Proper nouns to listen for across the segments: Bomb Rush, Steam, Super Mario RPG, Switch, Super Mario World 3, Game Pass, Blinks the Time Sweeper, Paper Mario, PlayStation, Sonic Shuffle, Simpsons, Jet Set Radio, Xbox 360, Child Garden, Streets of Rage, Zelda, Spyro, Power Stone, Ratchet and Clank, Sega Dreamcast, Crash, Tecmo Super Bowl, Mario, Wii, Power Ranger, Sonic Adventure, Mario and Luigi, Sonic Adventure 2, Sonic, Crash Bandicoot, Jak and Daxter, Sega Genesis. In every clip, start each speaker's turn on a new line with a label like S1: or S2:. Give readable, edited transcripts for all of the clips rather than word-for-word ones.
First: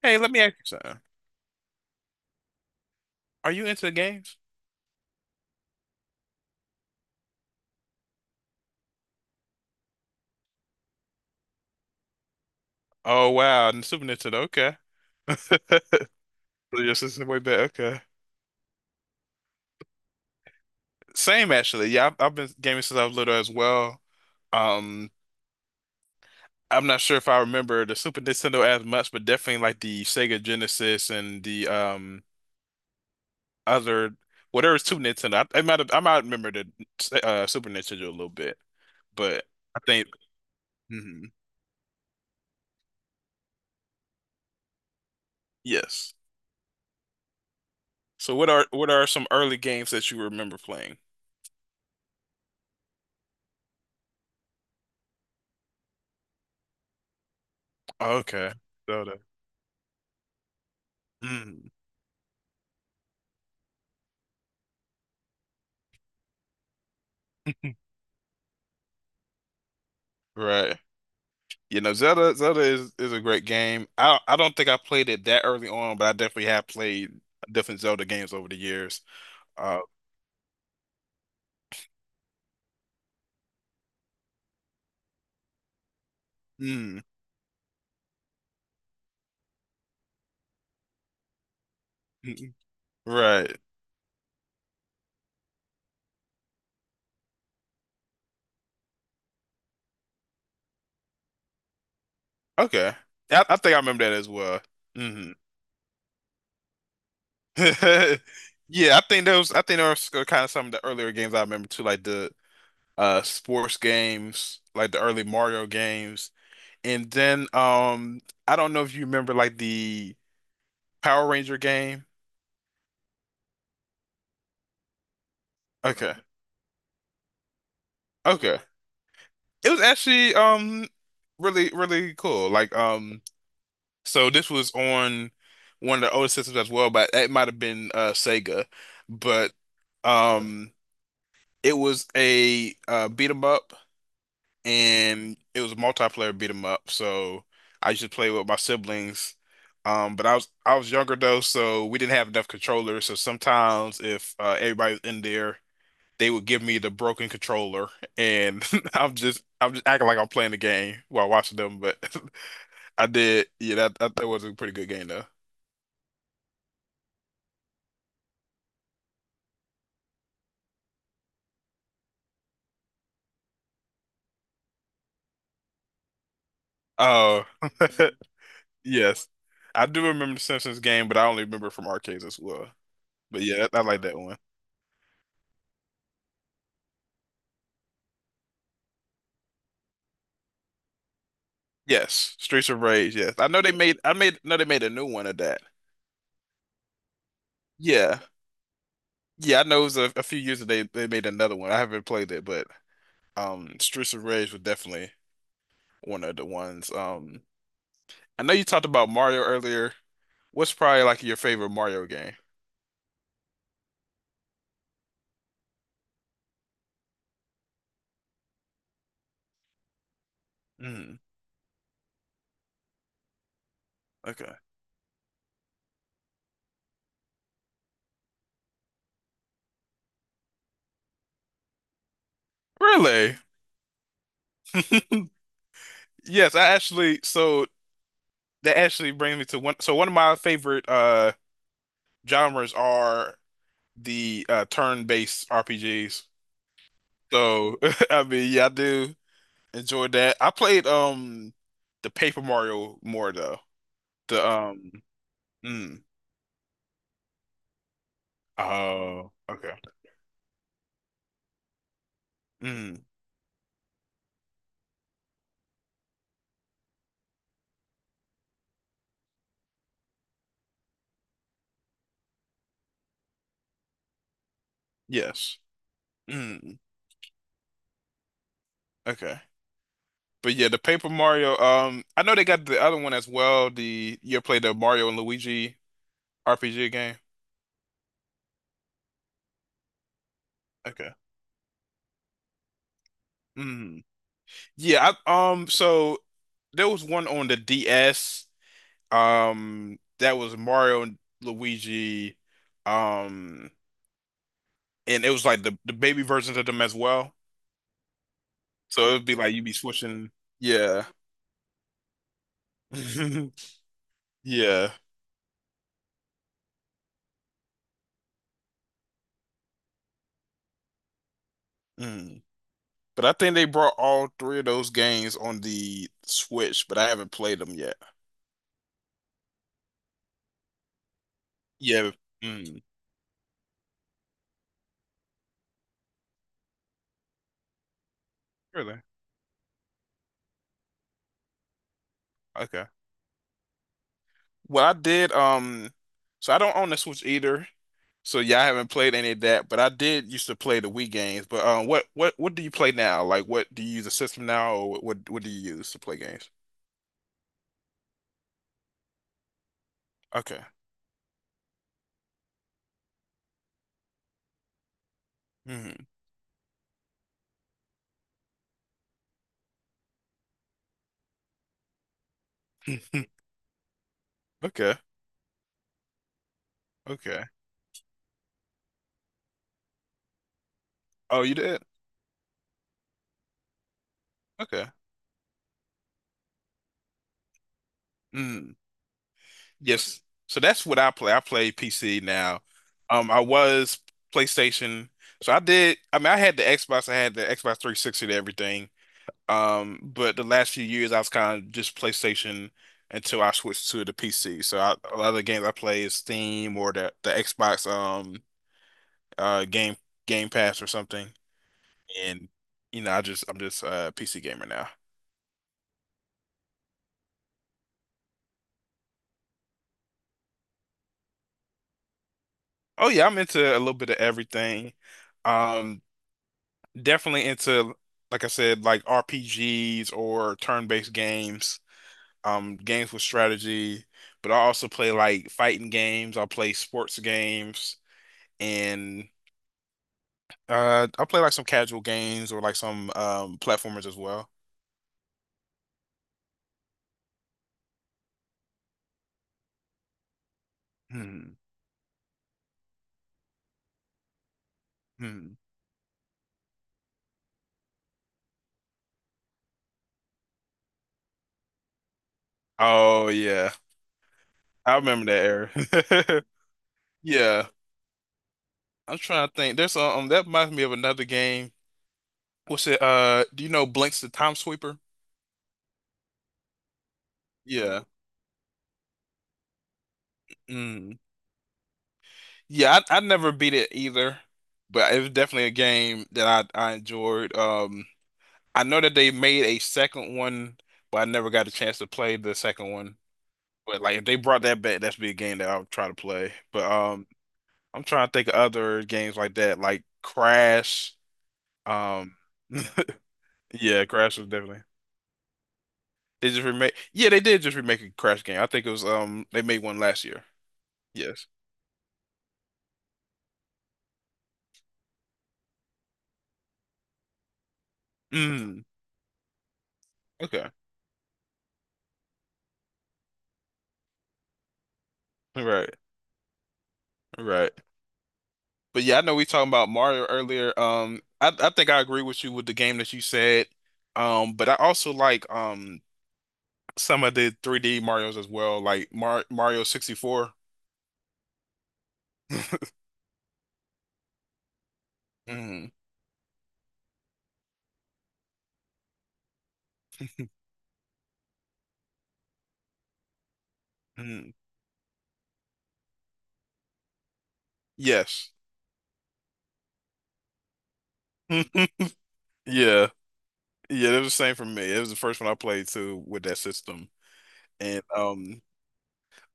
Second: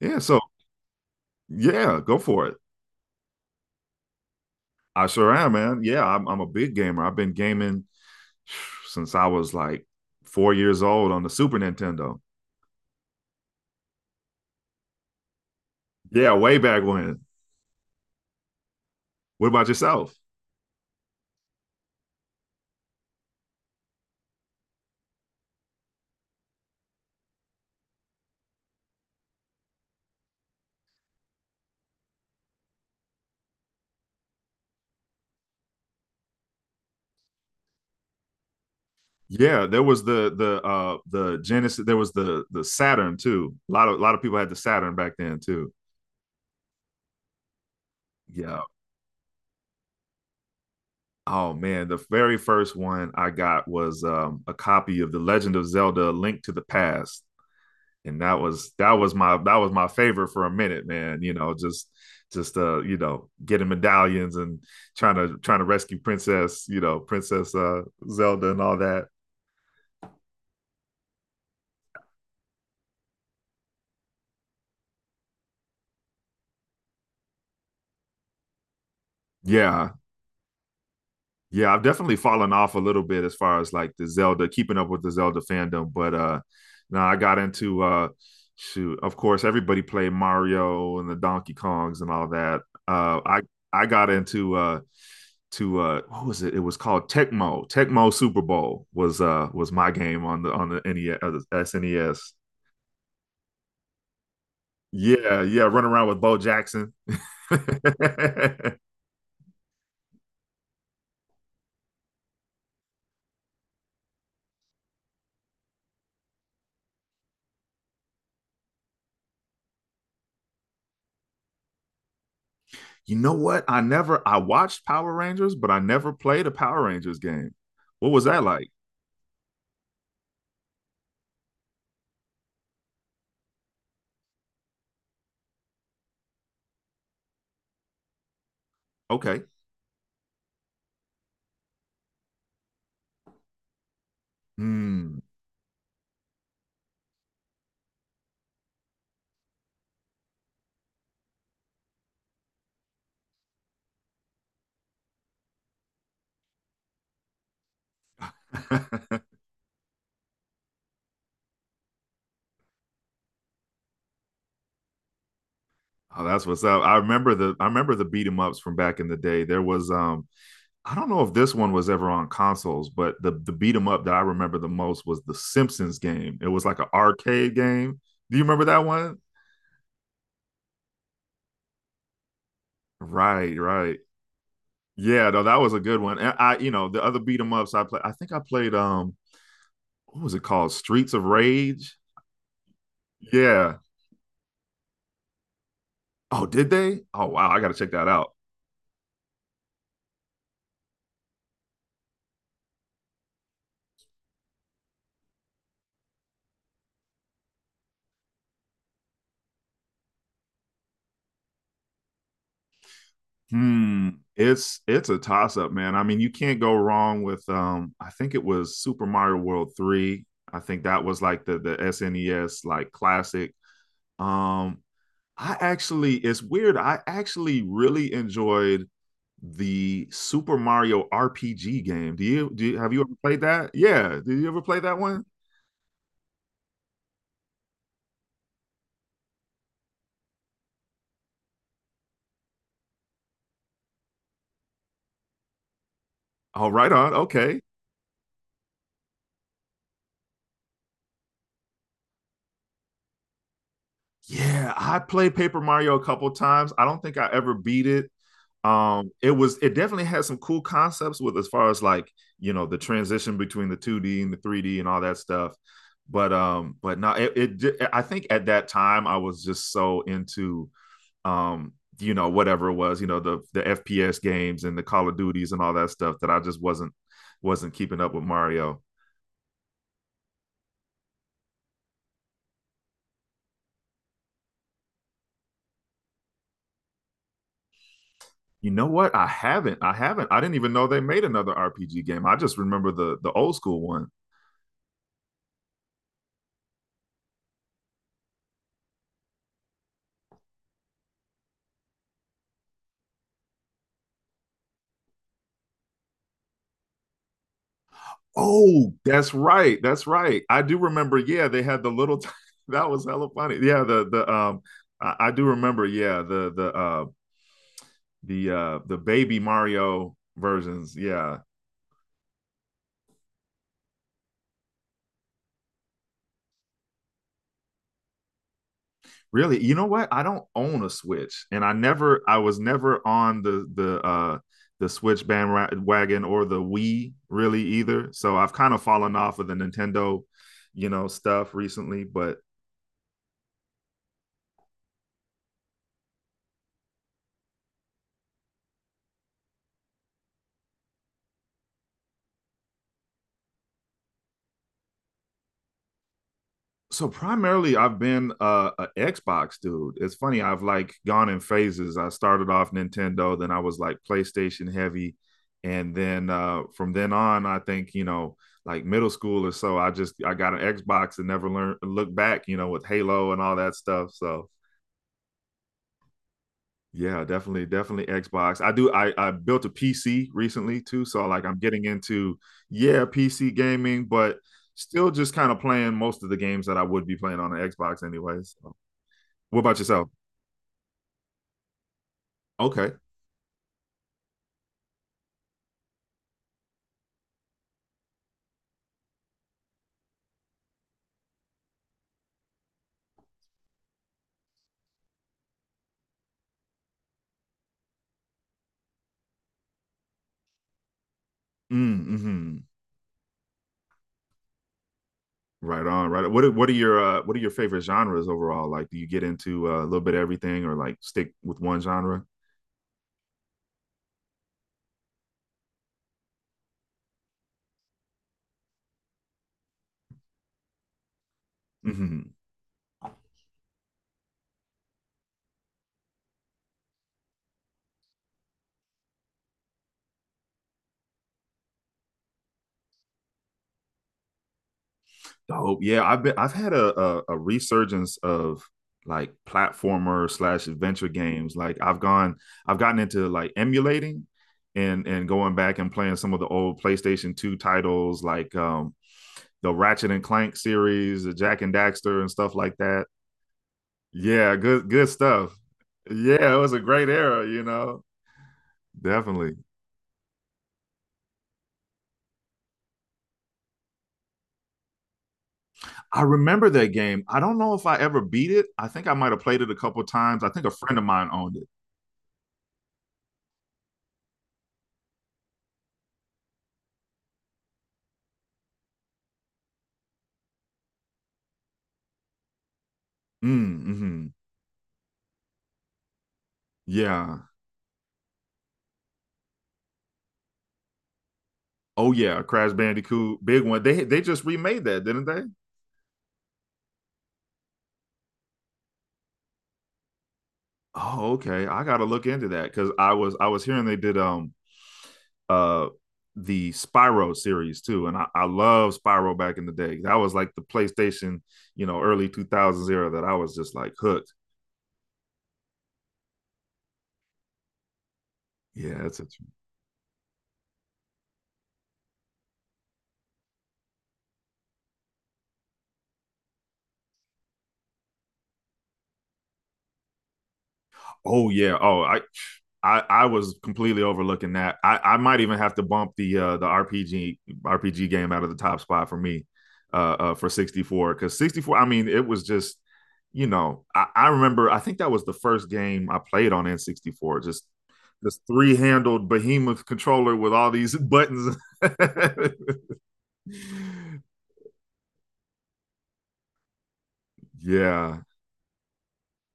S1: Yeah,
S2: Hey, let
S1: so
S2: me ask you something.
S1: yeah, go for it.
S2: Are you into the games?
S1: I sure am, man. Yeah, I'm a big gamer. I've been gaming since I was like 4 years old on the Super Nintendo.
S2: Oh wow, and Super Nintendo. Okay,
S1: Yeah, way back
S2: Your this
S1: when.
S2: way better. Okay,
S1: What about yourself?
S2: same actually. Yeah, I've been gaming since I was little as well. Um, I'm not sure if I remember the Super Nintendo as much, but definitely like the Sega Genesis and the other whatever is Super Nintendo. I might have, I might remember the Super Nintendo a little bit, but
S1: Yeah,
S2: I
S1: there was
S2: think
S1: the the uh
S2: mhm,
S1: the Genesis. There was the Saturn too. A lot of people had the Saturn back then too.
S2: yes. So what
S1: Yeah.
S2: are what are some early games that you remember playing?
S1: Oh man, the very first one I got was a copy of The Legend of Zelda: A Link to the Past, and that
S2: Okay,
S1: was that was
S2: Zelda.
S1: my that was my favorite for a minute, man. You know,
S2: Mm.
S1: just you know, getting medallions and trying to rescue Princess, you know, Princess Zelda and all that.
S2: Right. You know, Zelda is a great game. I don't think I played it that early on, but I definitely have played different Zelda games over the years. Uh,
S1: Yeah. Yeah, I've definitely fallen off a little bit as far as like the Zelda, keeping up with the Zelda fandom. But
S2: mm,
S1: now I got into shoot, of course, everybody played Mario and the Donkey Kongs and all
S2: mm,
S1: that. Uh I
S2: right.
S1: I got into to what was it? It was called Tecmo. Tecmo Super Bowl was my game on the NES the SNES.
S2: Okay. I think I remember that as well. Hmm
S1: Yeah, yeah, run around with Bo Jackson.
S2: Yeah, I think those are kind of some of the earlier games I remember too, like the sports games, like the early Mario games. And then I don't know if you remember like the Power Ranger game.
S1: You know what? I never I watched Power Rangers, but I never
S2: Okay.
S1: played a Power Rangers game. What was that
S2: Okay.
S1: like?
S2: It was actually really really cool. Like so this was on one of the older systems as well, but it might have been Sega.
S1: Okay.
S2: But um it was a beat 'em up
S1: Hmm.
S2: and it was a multiplayer beat 'em up. So I used to play with my siblings. But I was younger though, so we didn't have enough controllers. So sometimes if everybody's in there they would give me the broken controller, and I'm
S1: Oh,
S2: just I'm just acting like I'm playing the game while watching them. But I did, yeah, that was a pretty good game though.
S1: that's what's up. I remember the beat 'em ups from back in the day. There was I don't know if this one was ever on consoles, but the beat 'em up that I remember the most was the Simpsons game. It was like an
S2: Oh,
S1: arcade game. Do you remember that one?
S2: yes, I do remember the Simpsons game, but I only remember from arcades as well. But
S1: Right,
S2: yeah, I
S1: right.
S2: like that one.
S1: Yeah, no, that was a good one. And I, you know, the other beat 'em ups I played, I think I played what was it called? Streets of Rage.
S2: Yes, Streets of Rage. Yes, I know they
S1: Yeah.
S2: made. I made. No, they made a new one of that.
S1: Oh, did they? Oh wow, I gotta check that
S2: Yeah,
S1: out.
S2: yeah. I know it was a few years that they made another one. I haven't played it, but Streets of Rage was definitely one of the ones. I know you talked about Mario earlier. What's probably like your favorite Mario game?
S1: Hmm. It's a toss up, man. I mean, you can't go wrong with I think it was Super Mario World 3. I think that
S2: Mm,
S1: was like the SNES like classic.
S2: okay.
S1: Um I actually, it's weird. I actually really enjoyed the Super Mario RPG game. Have you ever
S2: Really?
S1: played that? Yeah, did you ever play that one?
S2: Yes, I actually so that actually brings me to one so one of my favorite genres are the turn-based RPGs.
S1: Oh, right on. Okay.
S2: So I mean yeah, I do enjoy that. I played the Paper Mario more though. The
S1: Yeah, I played Paper Mario
S2: mm,
S1: a couple times. I don't think I ever beat it. It
S2: oh
S1: was it
S2: okay.
S1: definitely had some cool concepts with as far as like you know the
S2: Mm,
S1: transition between the 2D and the 3D and all that stuff. But no, it I think at that time I was just so into um, you know whatever it was, you know the FPS games and the Call of Duties
S2: yes.
S1: and all that stuff that I just
S2: Mm,
S1: wasn't keeping up with Mario.
S2: okay. But yeah, the Paper Mario. I know they got the other one as well. The you ever played the Mario and Luigi RPG game?
S1: You know what? I haven't. I didn't even know they
S2: Okay.
S1: made another RPG game. I just remember the old school
S2: Mm.
S1: one.
S2: Yeah. I. So there was one on the DS. That was Mario and Luigi. Um, and it was like the baby versions of them as well.
S1: Oh,
S2: So it would
S1: that's
S2: be like you'd be
S1: right. That's
S2: switching.
S1: right. I do
S2: Yeah.
S1: remember. Yeah, they had the little. That was hella funny. Yeah, the
S2: Yeah.
S1: I do remember. Yeah, the baby Mario versions. Yeah.
S2: Mm. But I think they brought all three of those games on the Switch, but I haven't played them yet.
S1: Really? You know what? I don't own a Switch, and
S2: Yeah.
S1: I was
S2: Mm,
S1: never on the Switch bandwagon or the Wii really either. So I've kind of
S2: really?
S1: fallen off of the Nintendo, you know, stuff recently. But
S2: Okay. Well, I did. So I don't own the Switch either. So yeah, I haven't played any of that. But I did used to play the Wii games. But what do you play now? Like, what do you use a system now, or what do you use to play games?
S1: so primarily I've been a Xbox dude. It's funny, I've
S2: Okay.
S1: like gone in phases. I started off Nintendo, then I was like PlayStation heavy, and
S2: hmm
S1: then from then on I think you know like middle school or so I got an Xbox and never learned look back you know with Halo and all that stuff. So
S2: Okay.
S1: yeah,
S2: Okay.
S1: definitely definitely Xbox. I do i i built a PC recently too, so
S2: Oh,
S1: like
S2: you
S1: I'm
S2: did?
S1: getting into yeah PC gaming, but
S2: Okay.
S1: still just kind of playing most of the games that I would be playing on an Xbox anyways.
S2: Mm.
S1: What about yourself?
S2: Yes. So that's what I play. I play PC now.
S1: Okay.
S2: I was PlayStation. So I did. I mean, I had the Xbox. I had the Xbox 360 and everything. But the last few years I was kind of just PlayStation until I switched to the PC. So I, a lot of the games I play is Steam or the Xbox uh game Game Pass or something.
S1: Mm,
S2: And
S1: mm-hmm.
S2: you know, I'm just a PC gamer now.
S1: Right on. Right. On. What are your what are your favorite genres overall? Like, do you get into a little bit of everything, or like stick with one genre?
S2: Oh yeah, I'm into a little bit of everything. Um, definitely into like I said, like RPGs or turn-based games,
S1: Mm-hmm.
S2: games with strategy. But I also play like fighting games. I play sports games and I play like some casual games or like some platformers as well.
S1: Dope. Yeah, I've been. I've had a resurgence of like platformer slash adventure
S2: Hmm.
S1: games. Like, I've gone. I've gotten into like emulating, and going
S2: Hmm.
S1: back and playing some of the old PlayStation Two titles, like the Ratchet and Clank series, the Jack and Daxter, and stuff like that.
S2: Oh yeah.
S1: Yeah, good
S2: I
S1: good
S2: remember
S1: stuff.
S2: that era.
S1: Yeah, it was a great era, you
S2: Yeah.
S1: know.
S2: I'm trying
S1: Definitely.
S2: to think. There's that reminds me of another game. What's it? Do you know Blinks the Time Sweeper?
S1: I remember that game. I don't know if I
S2: Yeah.
S1: ever beat it. I think I might have played it a couple times. I think a friend of
S2: Mm.
S1: mine owned it.
S2: Yeah, I never beat it either, but it was definitely a game that I enjoyed. I know that they made a second one, but I never got a chance to play the second one.
S1: Mm,
S2: But
S1: hmm.
S2: like if they brought that back, that's be a game that I would try to play. But
S1: Yeah.
S2: I'm trying to think of other games like that, like Crash.
S1: Oh
S2: Um,
S1: yeah, Crash Bandicoot, big one. They
S2: yeah,
S1: they
S2: Crash
S1: just
S2: was definitely.
S1: remade that, didn't they?
S2: They just remake. Yeah, they did just remake a Crash game. I think it was they made one last year.
S1: Oh,
S2: Yes.
S1: okay. I gotta look into that because I was hearing they did uh the Spyro series too, and I
S2: Mm.
S1: love Spyro back in the day. That was like the
S2: Okay.
S1: PlayStation, you know, early two thousands era that I was just like hooked.
S2: Right. Right.
S1: Yeah,
S2: But yeah,
S1: that's
S2: I
S1: it.
S2: know we talking about Mario earlier. I think I agree with you with the game that you said. But I also like some of the 3D Marios as well, like Mario 64.
S1: Oh yeah. Oh, I was completely overlooking that. I might even have to
S2: Mm.
S1: bump the RPG RPG game out of the top spot for me for 64, cuz 64 I mean it was just you know, I
S2: Mm.
S1: remember I think that was the first game I played on N64, just this
S2: Yes.
S1: three-handled behemoth controller with all these buttons.
S2: Yeah. Yeah, that was the same for me. It was the first one I played too with that system. And
S1: Yeah.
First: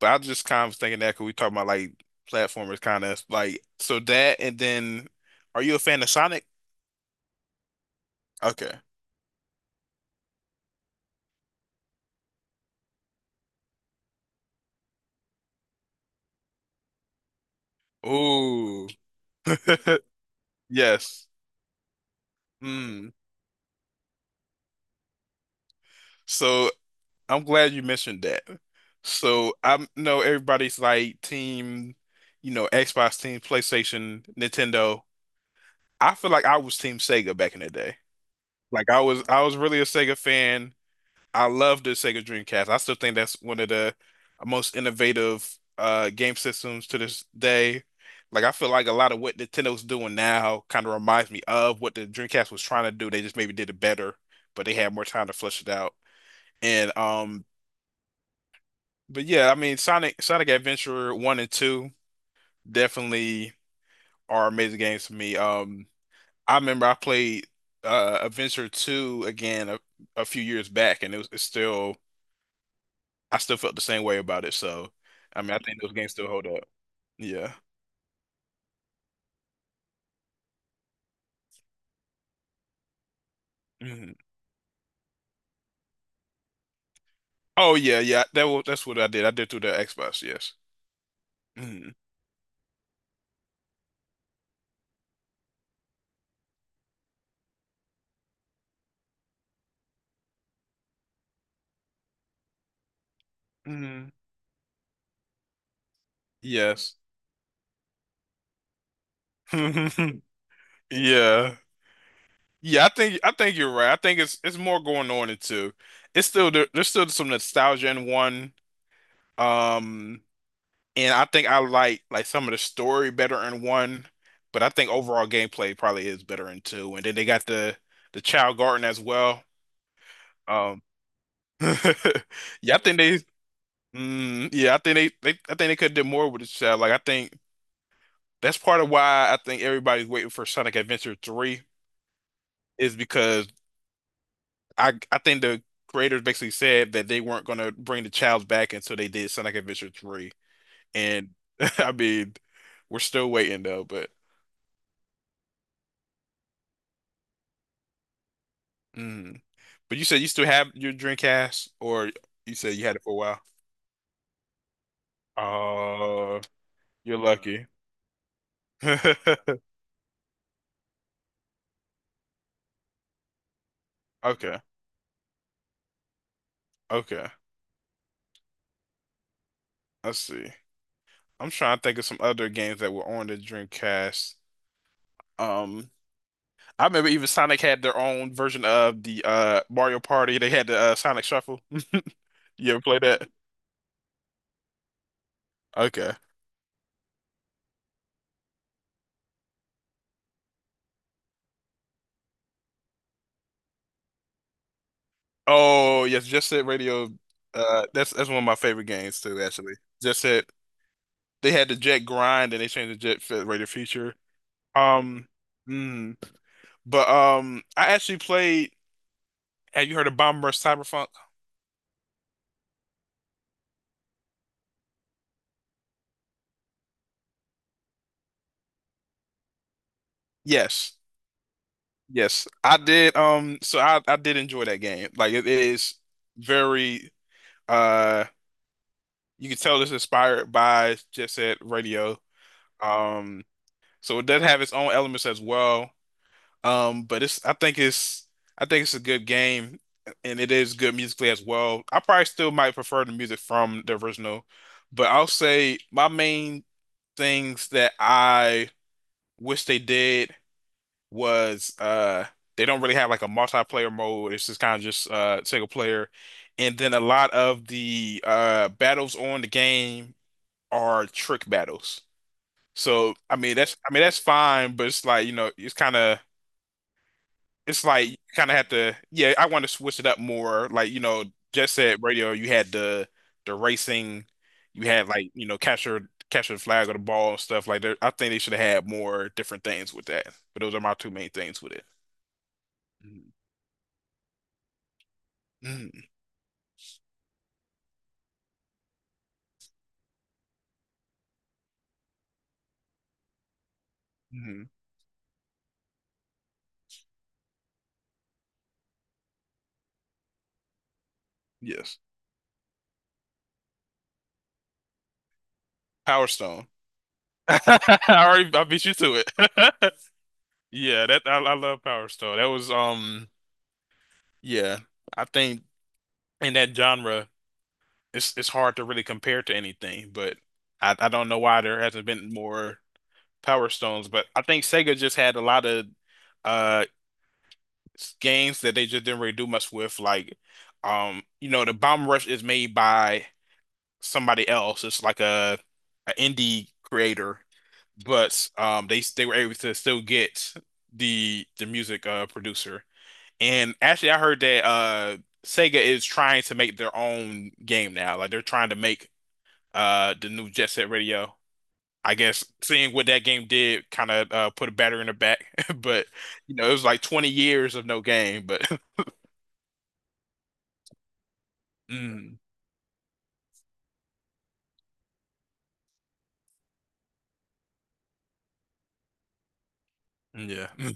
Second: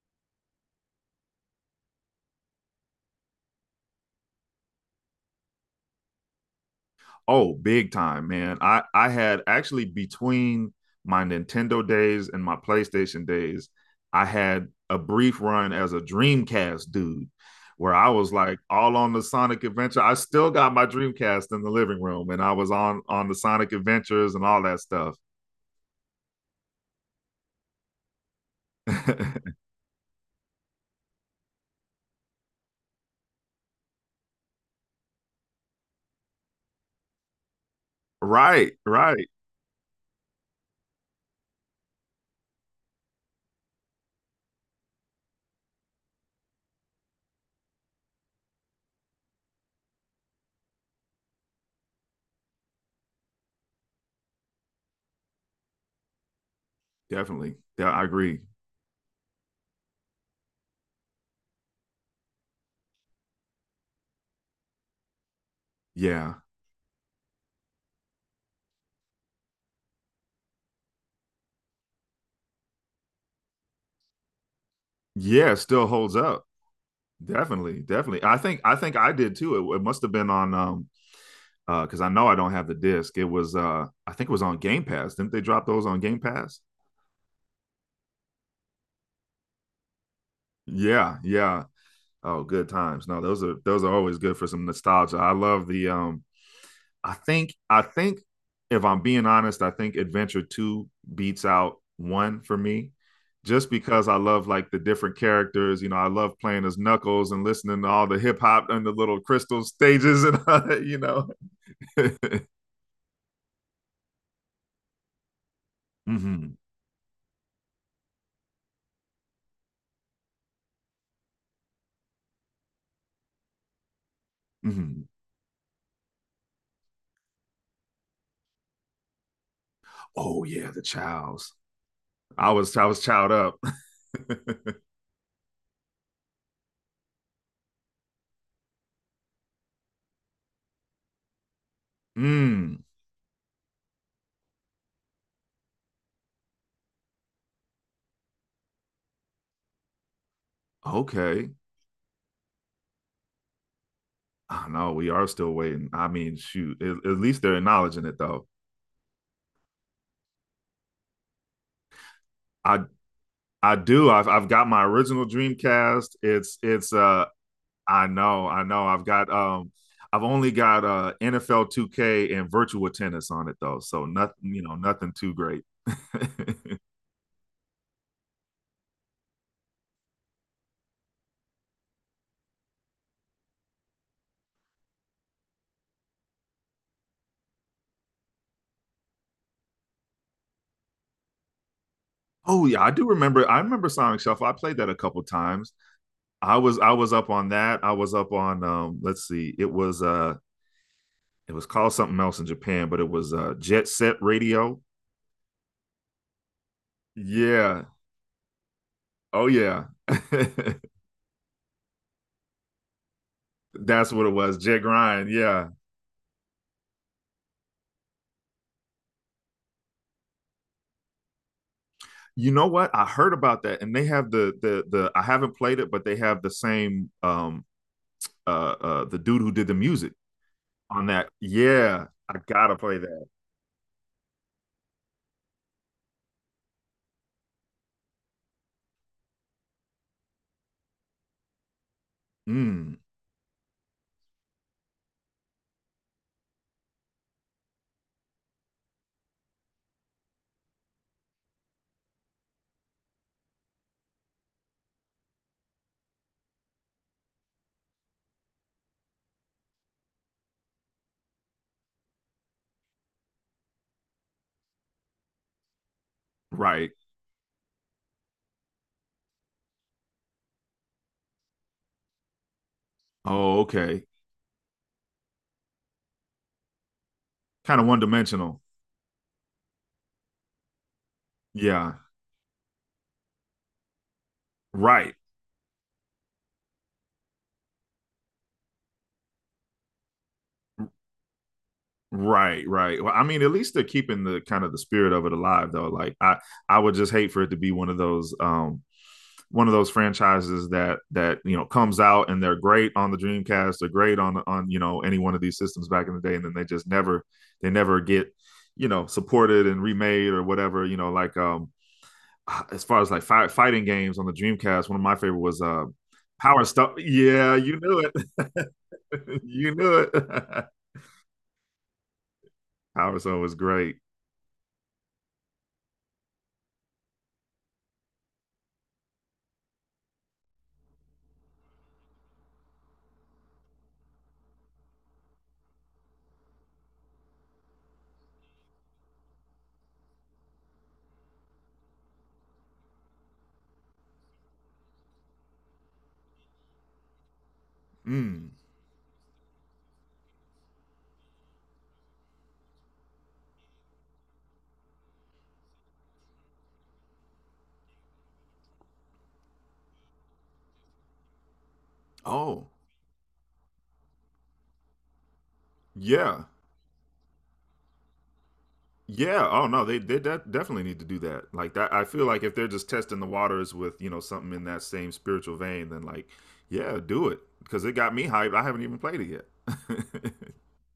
S2: but I just kind of was thinking that 'cause we talking about like platformers kind of like so that and then are you a fan of Sonic?
S1: Oh, big time, man.
S2: Okay.
S1: I had actually between my Nintendo days and my PlayStation days, I had a brief run as a Dreamcast dude where I was like
S2: Ooh.
S1: all on the Sonic Adventure. I still got my
S2: Yes.
S1: Dreamcast in the living room and I was on
S2: Mm.
S1: the Sonic Adventures and all that stuff.
S2: So I'm glad you mentioned that. So I know everybody's like team, you know, Xbox team, PlayStation, Nintendo. I feel like I was team Sega back in the day.
S1: Right,
S2: Like I was
S1: right.
S2: I was really a Sega fan. I love the Sega Dreamcast. I still think that's one of the most innovative game systems to this day. Like I feel like a lot of what Nintendo's doing now kind of reminds me of what the Dreamcast was trying to do. They just maybe did it better, but they had more time to flesh it out. And
S1: Definitely. Yeah, I agree.
S2: but yeah, I mean Sonic Adventure 1 and 2 definitely are amazing games for me.
S1: Yeah.
S2: I remember I played Adventure 2 again a few years back and it was it's still I still felt the same way about it. So, I mean,
S1: Yeah, it
S2: I think
S1: still
S2: those games
S1: holds
S2: still
S1: up.
S2: hold up. Yeah.
S1: Definitely, definitely. I did too. It must have been on because I know I don't have the disc. It was I
S2: hmm
S1: think it was on Game Pass. Didn't they drop those on Game Pass?
S2: Oh yeah, yeah. That's what I did. I did through the Xbox. Yes.
S1: Yeah, yeah.
S2: hmm
S1: Oh, good times. No, those are always good for some nostalgia. I love the. I think if I'm being honest, I think Adventure Two beats out one for me, just because
S2: hmm
S1: I love like the different characters. You know, I love playing as
S2: Yes.
S1: Knuckles and listening to all the hip hop and the little crystal stages and all that, you know.
S2: Yeah. Yeah, I think you're right. I think it's more going on in two. It's still
S1: mm-hmm,
S2: there's still some nostalgia in one. Um, and I think I like some of the story better in one, but I think
S1: mm-hmm.
S2: overall gameplay probably is better in two. And then they got the Child Garden as well.
S1: Oh yeah, the
S2: Um,
S1: Childs.
S2: Yeah, I
S1: I
S2: think
S1: was
S2: they.
S1: chowed up.
S2: Mm, yeah, I think they, they. I think they could have did more with this child. Like I think that's part of why I think everybody's waiting for Sonic Adventure 3
S1: Mm,
S2: is because I think the creators basically said that they weren't gonna bring the child back until they did Sonic Adventure 3. And
S1: okay.
S2: I mean, we're still waiting though. But
S1: I know we are still waiting. I mean, shoot, at least they're acknowledging it though.
S2: mm. But you said you still have your Dreamcast, or you said
S1: I
S2: you had it for a while.
S1: I do. I've got my original Dreamcast.
S2: Oh,
S1: It's
S2: you're lucky.
S1: I know, I know. I've only got NFL 2K and virtual tennis on it though. So nothing,
S2: Okay,
S1: you know, nothing too great.
S2: okay. I see. I'm trying to think of some other games that were on the Dreamcast. Um, I remember even Sonic had their own version of the Mario Party. They had the Sonic Shuffle.
S1: Oh
S2: You
S1: yeah,
S2: ever play that?
S1: I remember Sonic Shuffle. I played that a couple times.
S2: Okay.
S1: I was up on that. I was up on let's see. It was it was called something else in Japan, but it was Jet Set Radio.
S2: Oh yes, Just Set Radio.
S1: Yeah.
S2: That's one of my favorite games too.
S1: Oh
S2: Actually,
S1: yeah.
S2: Just Set. They had the Jet Grind, and they changed the Jet Fit Radio
S1: That's
S2: feature.
S1: what it was. Jet
S2: Um,
S1: Grind. Yeah.
S2: mm, but I actually played. Have you heard of Bomber Cyberpunk?
S1: You know what? I heard about that, and they have the the. I haven't played it, but they have the same the dude who did the music
S2: Yes.
S1: on that. Yeah, I
S2: Yes,
S1: gotta
S2: I
S1: play
S2: did.
S1: that.
S2: So I did enjoy that game. Like it is very uh, you can tell it's inspired by Jet Set Radio.
S1: Mm,
S2: Um, so it does have its own elements as well. But it's I think it's I think it's a good game, and it is good musically as well. I probably still might prefer the music from the original, but I'll say my main things that I wish they did. Was they don't really have like a multiplayer mode. It's just single player. And
S1: right.
S2: then a lot of the battles on the game are trick battles. So
S1: Oh,
S2: I mean
S1: okay.
S2: that's fine, but it's like, you know, it's kinda
S1: Kind
S2: it's
S1: of one
S2: like you kinda
S1: dimensional.
S2: have to yeah, I want to switch it up more. Like, you know, Jet
S1: Yeah.
S2: Set Radio, you had the racing, you had
S1: Right.
S2: like, you know, capture the flag or the ball and stuff like that. I think they should have had more different things with that. But those are my two main things with it.
S1: Right, right. Well, I
S2: Mhm.
S1: mean, at least they're keeping the kind of the spirit of it alive, though.
S2: Mhm.
S1: I would just hate for it to be one of those franchises that you know comes out and they're great on the Dreamcast, they're great on
S2: hmm
S1: you know any one of these systems back in the day, and then they never get, you know, supported and remade or whatever. You know, like
S2: Yes.
S1: as far as like fighting games on the Dreamcast, one of my favorite was
S2: Power
S1: Power
S2: Stone.
S1: Stone. Yeah, you knew
S2: I
S1: it.
S2: beat you to
S1: You
S2: it.
S1: knew it.
S2: Yeah, that I love Power Stone. That was
S1: Power Stone was great.
S2: yeah. I think in that genre it's hard to really compare to anything, but I don't know why there hasn't been more Power Stones, but I think Sega just had a lot of uh games that they just didn't really do much with like you know the Bomb Rush is made by somebody else. It's like a an indie creator but
S1: Mm.
S2: they were able to still get the music producer. And actually, I heard that Sega is trying to make their own game now. Like they're trying to make the new Jet Set Radio. I guess
S1: Oh,
S2: seeing what that game did kind of put a batter in the back. But
S1: yeah.
S2: you know, it was like 20 years of no game. But
S1: Yeah. Oh no, they definitely need to do that. Like that I feel
S2: mm,
S1: like if they're just testing the waters with, you know, something in that same spiritual vein, then like, yeah, do it because it got me hyped. I haven't even played it yet.
S2: yeah, Mm.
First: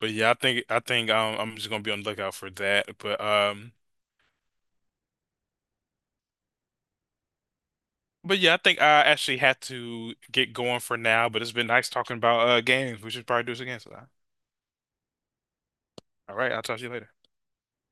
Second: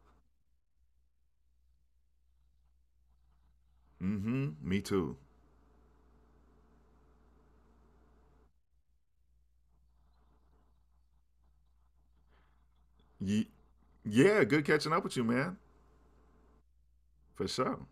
S2: but yeah, I think I'm just gonna be on the lookout for that.
S1: Mhm. Me too.
S2: But yeah, I think I actually had to get going for now, but it's been nice talking about games. We should probably
S1: Ye-
S2: do this again sometime.
S1: yeah, good catching up with you, man.
S2: All right, I'll talk to you later.
S1: For sure.